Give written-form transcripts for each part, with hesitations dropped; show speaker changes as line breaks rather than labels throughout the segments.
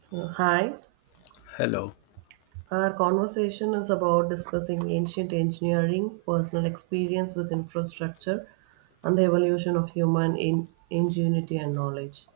So, hi,
Hello.
our conversation is about discussing ancient engineering, personal experience with infrastructure, and the evolution of human ingenuity and knowledge.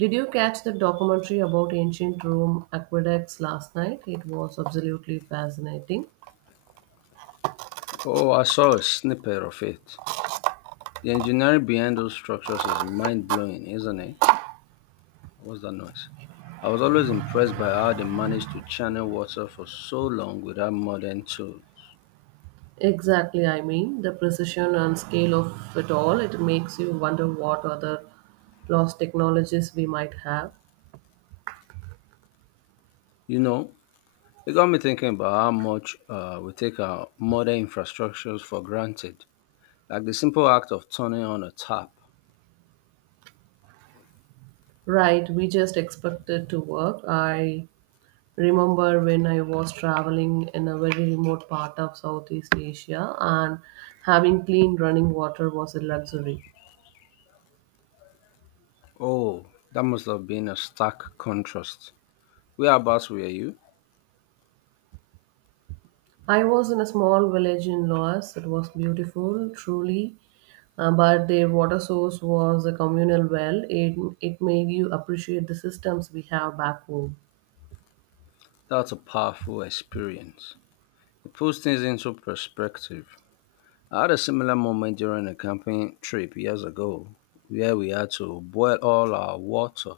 Did you catch the documentary about ancient Rome aqueducts last night? It was absolutely fascinating.
Oh, I saw a snippet of it. The engineering behind those structures is mind blowing, isn't it? What's that noise? I was always impressed by how they managed to channel water for so long without modern tools.
Exactly, I mean, the precision and scale of it all, it makes you wonder what other lost technologies we might have.
You know, it got me thinking about how much we take our modern infrastructures for granted, like the simple act of turning on a tap.
Right, we just expect it to work. I remember when I was traveling in a very remote part of Southeast Asia and having clean running water was a luxury.
Oh, that must have been a stark contrast. Whereabouts were you?
I was in a small village in Laos. It was beautiful, truly, but their water source was a communal well. It made you appreciate the systems we have back home.
That's a powerful experience. It puts things into perspective. I had a similar moment during a camping trip years ago where we had to boil all our water.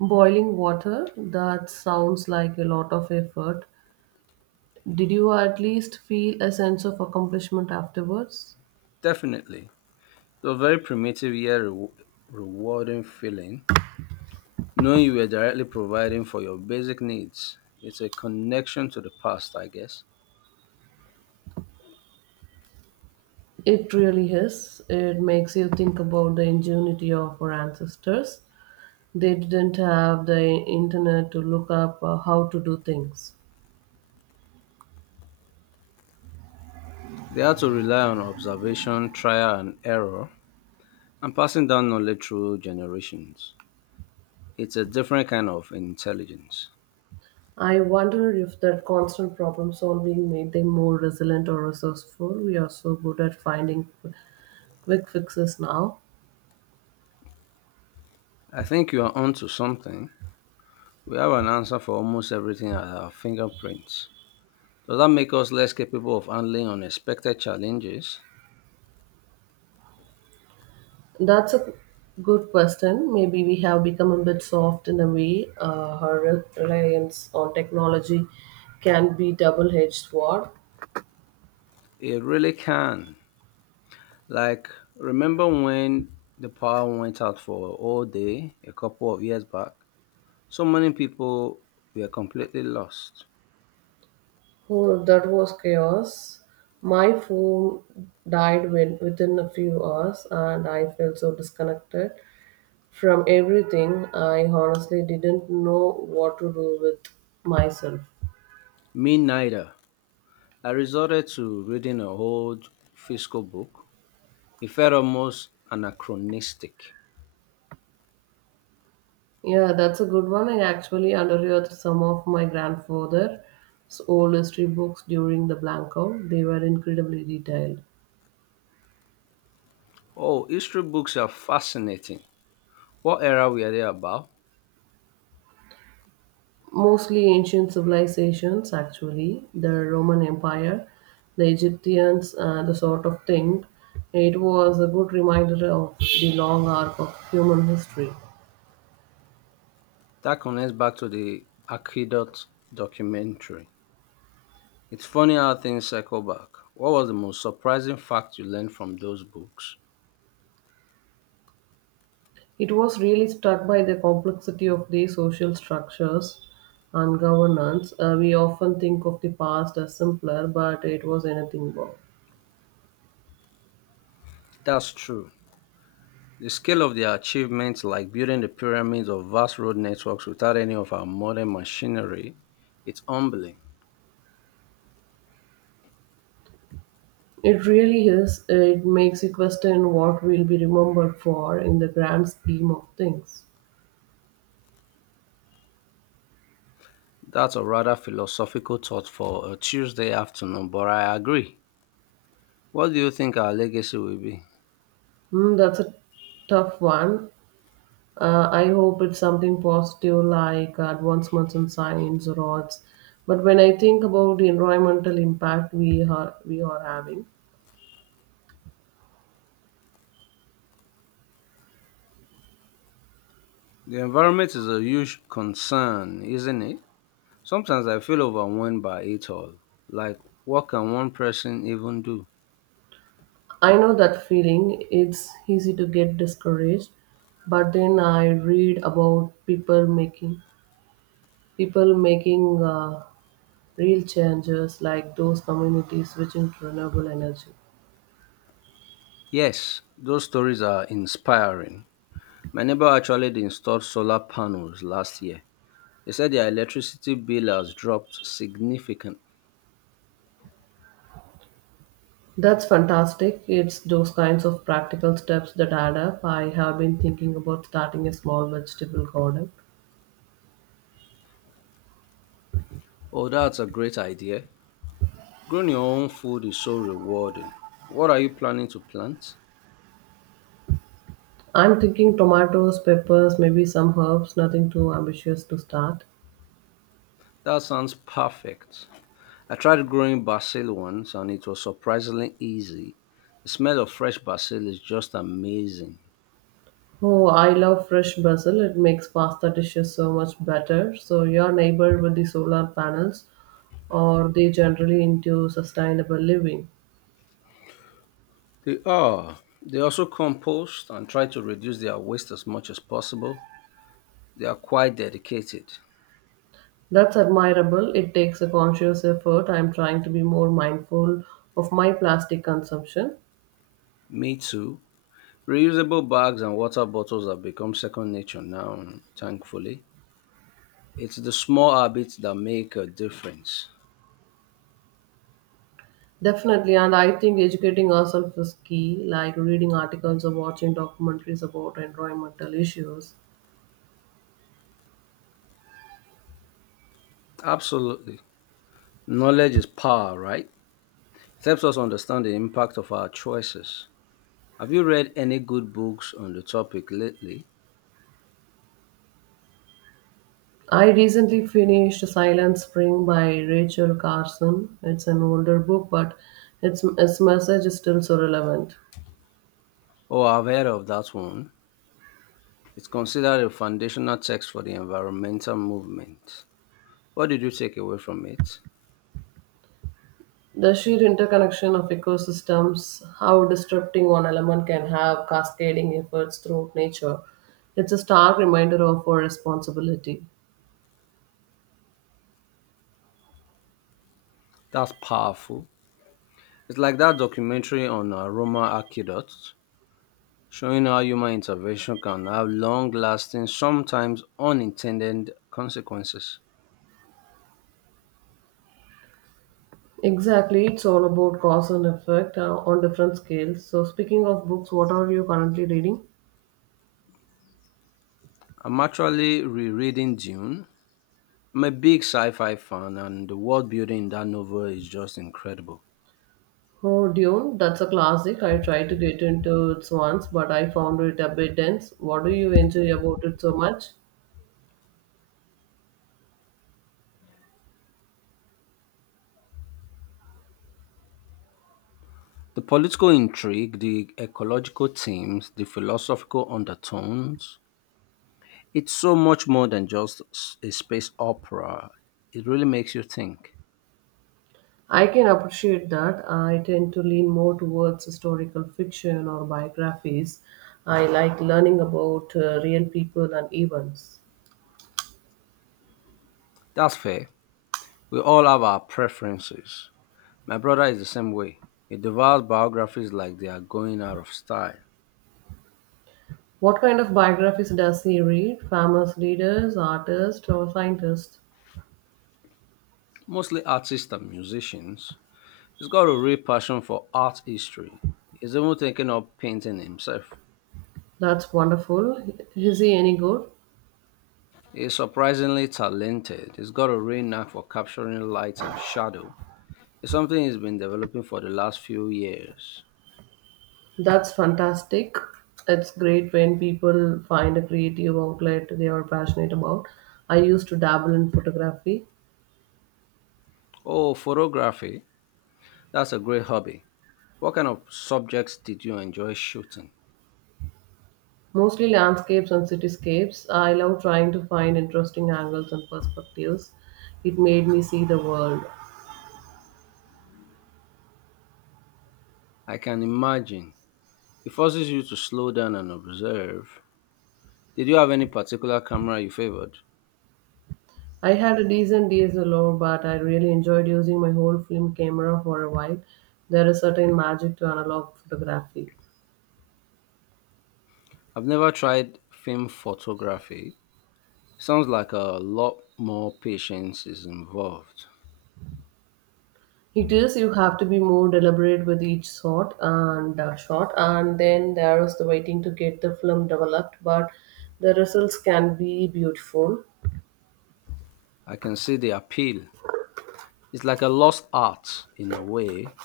Boiling water, that sounds like a lot of effort. Did you at least feel a sense of accomplishment afterwards?
Definitely. It was a very primitive yet rewarding feeling, knowing you were directly providing for your basic needs. It's a connection to the past, I guess.
It really is. It makes you think about the ingenuity of our ancestors. They didn't have the internet to look up how to do things.
They had to rely on observation, trial and error, and passing down knowledge through generations. It's a different kind of intelligence.
I wonder if that constant problem solving made them more resilient or resourceful. We are so good at finding quick fixes now.
I think you are onto something. We have an answer for almost everything at our fingerprints. Does that make us less capable of handling unexpected challenges?
That's a good question. Maybe we have become a bit soft in a way. Our reliance on technology can be double-edged sword.
It really can. Like, remember when the power went out for a whole day a couple of years back? So many people were completely lost.
Oh, that was chaos. My phone died when, within a few hours, and I felt so disconnected from everything. I honestly didn't know what to do with myself.
Me neither. I resorted to reading a old fiscal book. It felt almost anachronistic.
Yeah, that's a good one. I actually underread some of my grandfather's old history books during the blackout. They were incredibly detailed.
Oh, history books are fascinating. What era were they about?
Mostly ancient civilizations, actually, the Roman Empire, the Egyptians, the sort of thing. It was a good reminder of the long arc of human history.
That connects back to the Aqueduct documentary. It's funny how things cycle back. What was the most surprising fact you learned from those books?
It was really struck by the complexity of the social structures and governance. We often think of the past as simpler, but it was anything but.
That's true. The scale of their achievements, like building the pyramids of vast road networks without any of our modern machinery, it's humbling.
It really is. It makes you question what we'll be remembered for in the grand scheme of things.
That's a rather philosophical thought for a Tuesday afternoon, but I agree. What do you think our legacy will be?
Mm, that's a tough one. I hope it's something positive like advancements in science or arts. But when I think about the environmental impact we are having,
The environment is a huge concern, isn't it? Sometimes I feel overwhelmed by it all. Like, what can one person even do?
I know that feeling. It's easy to get discouraged, but then I read about people making real changes, like those communities switching to renewable energy.
Yes, those stories are inspiring. My neighbor actually installed solar panels last year. They said their electricity bill has dropped significantly.
That's fantastic. It's those kinds of practical steps that add up. I have been thinking about starting a small vegetable garden.
Oh, that's a great idea. Growing your own food is so rewarding. What are you planning to plant?
I'm thinking tomatoes, peppers, maybe some herbs, nothing too ambitious to start.
That sounds perfect. I tried growing basil once and it was surprisingly easy. The smell of fresh basil is just amazing.
Oh, I love fresh basil. It makes pasta dishes so much better. So, your neighbor with the solar panels, or they generally into sustainable living.
They are. They also compost and try to reduce their waste as much as possible. They are quite dedicated.
That's admirable. It takes a conscious effort. I'm trying to be more mindful of my plastic consumption.
Me too. Reusable bags and water bottles have become second nature now, thankfully. It's the small habits that make a difference.
Definitely, and I think educating ourselves is key, like reading articles or watching documentaries about environmental issues.
Absolutely. Knowledge is power, right? It helps us understand the impact of our choices. Have you read any good books on the topic lately?
I recently finished Silent Spring by Rachel Carson. It's an older book, but its message is still so relevant.
Oh, I've heard of that one. It's considered a foundational text for the environmental movement. What did you take away from it?
The sheer interconnection of ecosystems, how disrupting one element can have cascading efforts throughout nature, it's a stark reminder of our responsibility.
That's powerful. It's like that documentary on Roma aqueducts, showing how human intervention can have long lasting, sometimes unintended consequences.
Exactly, it's all about cause and effect on different scales. So, speaking of books, what are you currently reading?
I'm actually rereading Dune. I'm a big sci fi fan, and the world building in that novel is just incredible.
Oh, Dune, that's a classic. I tried to get into it once, but I found it a bit dense. What do you enjoy about it so much?
The political intrigue, the ecological themes, the philosophical undertones, it's so much more than just a space opera. It really makes you think.
I can appreciate that. I tend to lean more towards historical fiction or biographies. I like learning about real people and events.
That's fair. We all have our preferences. My brother is the same way. He devours biographies like they are going out of style.
What kind of biographies does he read? Famous leaders, artists, or scientists?
Mostly artists and musicians. He's got a real passion for art history. He's even thinking of painting himself.
That's wonderful. Is he any good?
He's surprisingly talented. He's got a real knack for capturing light and shadow. It's something he's been developing for the last few years.
That's fantastic. It's great when people find a creative outlet they are passionate about. I used to dabble in photography,
Oh, photography. That's a great hobby. What kind of subjects did you enjoy shooting?
mostly landscapes and cityscapes. I love trying to find interesting angles and perspectives. It made me see the world.
I can imagine. It forces you to slow down and observe. Did you have any particular camera you favored?
I had a decent DSLR, but I really enjoyed using my whole film camera for a while. There is certain magic to analog photography.
I've never tried film photography. Sounds like a lot more patience is involved.
It is. You have to be more deliberate with each shot, and then there is the waiting to get the film developed. But the results can be beautiful.
I can see the appeal. It's like a lost art in a way,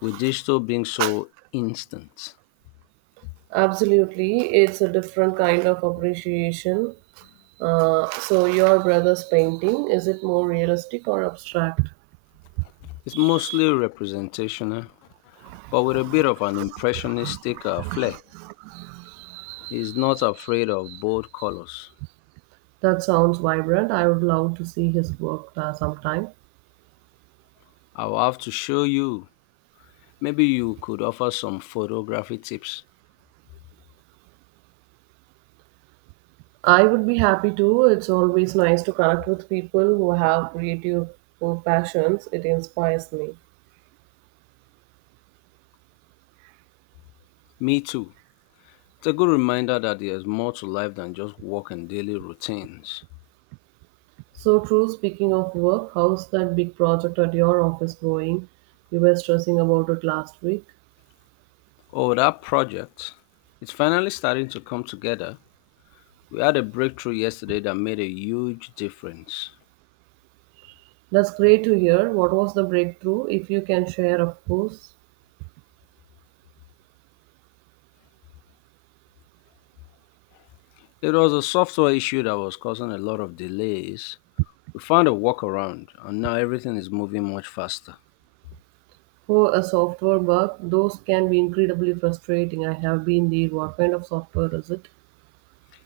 with digital being so instant.
Absolutely, it's a different kind of appreciation. So, your brother's painting is it more realistic or abstract?
It's mostly representational, but with a bit of an impressionistic flair. He's not afraid of bold colors.
That sounds vibrant. I would love to see his work sometime.
I'll have to show you. Maybe you could offer some photography tips.
I would be happy to. It's always nice to connect with people who have creative passions. It inspires me.
Me too. It's a good reminder that there's more to life than just work and daily routines.
So true, speaking of work, how's that big project at your office going? You were stressing about it last week.
Oh, that project. It's finally starting to come together. We had a breakthrough yesterday that made a huge difference.
That's great to hear. What was the breakthrough? If you can share, of course.
It was a software issue that was causing a lot of delays. We found a workaround, and now everything is moving much faster.
For a software bug, those can be incredibly frustrating. I have been there. What kind of software is it?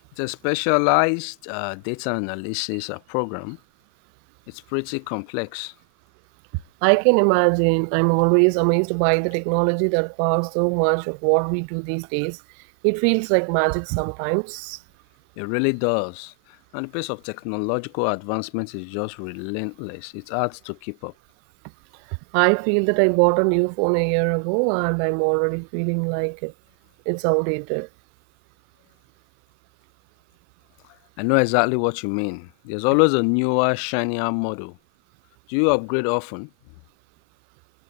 It's a specialized data analysis program. It's pretty complex.
I can imagine. I'm always amazed by the technology that powers so much of what we do these days. It feels like magic sometimes.
It really does. And the pace of technological advancement is just relentless. It's hard to keep up.
I feel that I bought a new phone a year ago and I'm already feeling like it's outdated.
I know exactly what you mean. There's always a newer, shinier model. Do you upgrade often?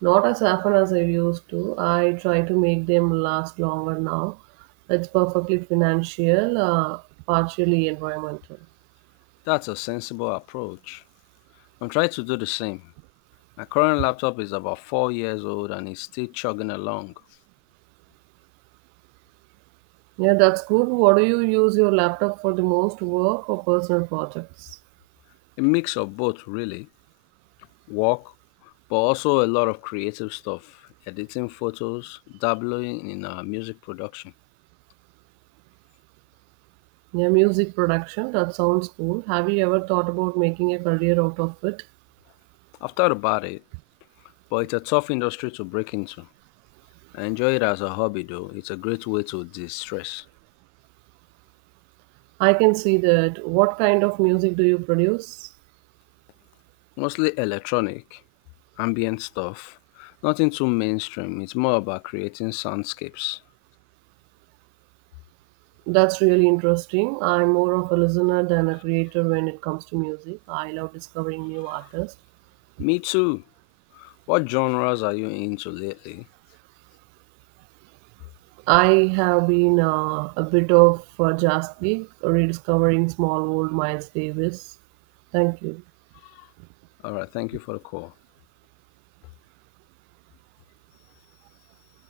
Not as often as I used to. I try to make them last longer now. It's perfectly financial, partially environmental.
That's a sensible approach. I'm trying to do the same. My current laptop is about 4 years old and it's still chugging along.
Yeah, that's good. What do you use your laptop for the most work or personal projects?
A mix of both, really, work, but also a lot of creative stuff, editing photos, dabbling in music production.
Yeah, music production. That sounds cool. Have you ever thought about making a career out of it?
I've thought about it, but it's a tough industry to break into. I enjoy it as a hobby though. It's a great way to de-stress.
I can see that. What kind of music do you produce?
Mostly electronic, ambient stuff. Nothing too mainstream. It's more about creating soundscapes.
That's really interesting. I'm more of a listener than a creator when it comes to music. I love discovering new artists.
Me too. What genres are you into lately?
I have been a bit of a jazz geek, rediscovering small old Miles Davis. Thank you.
All right, thank you for the call.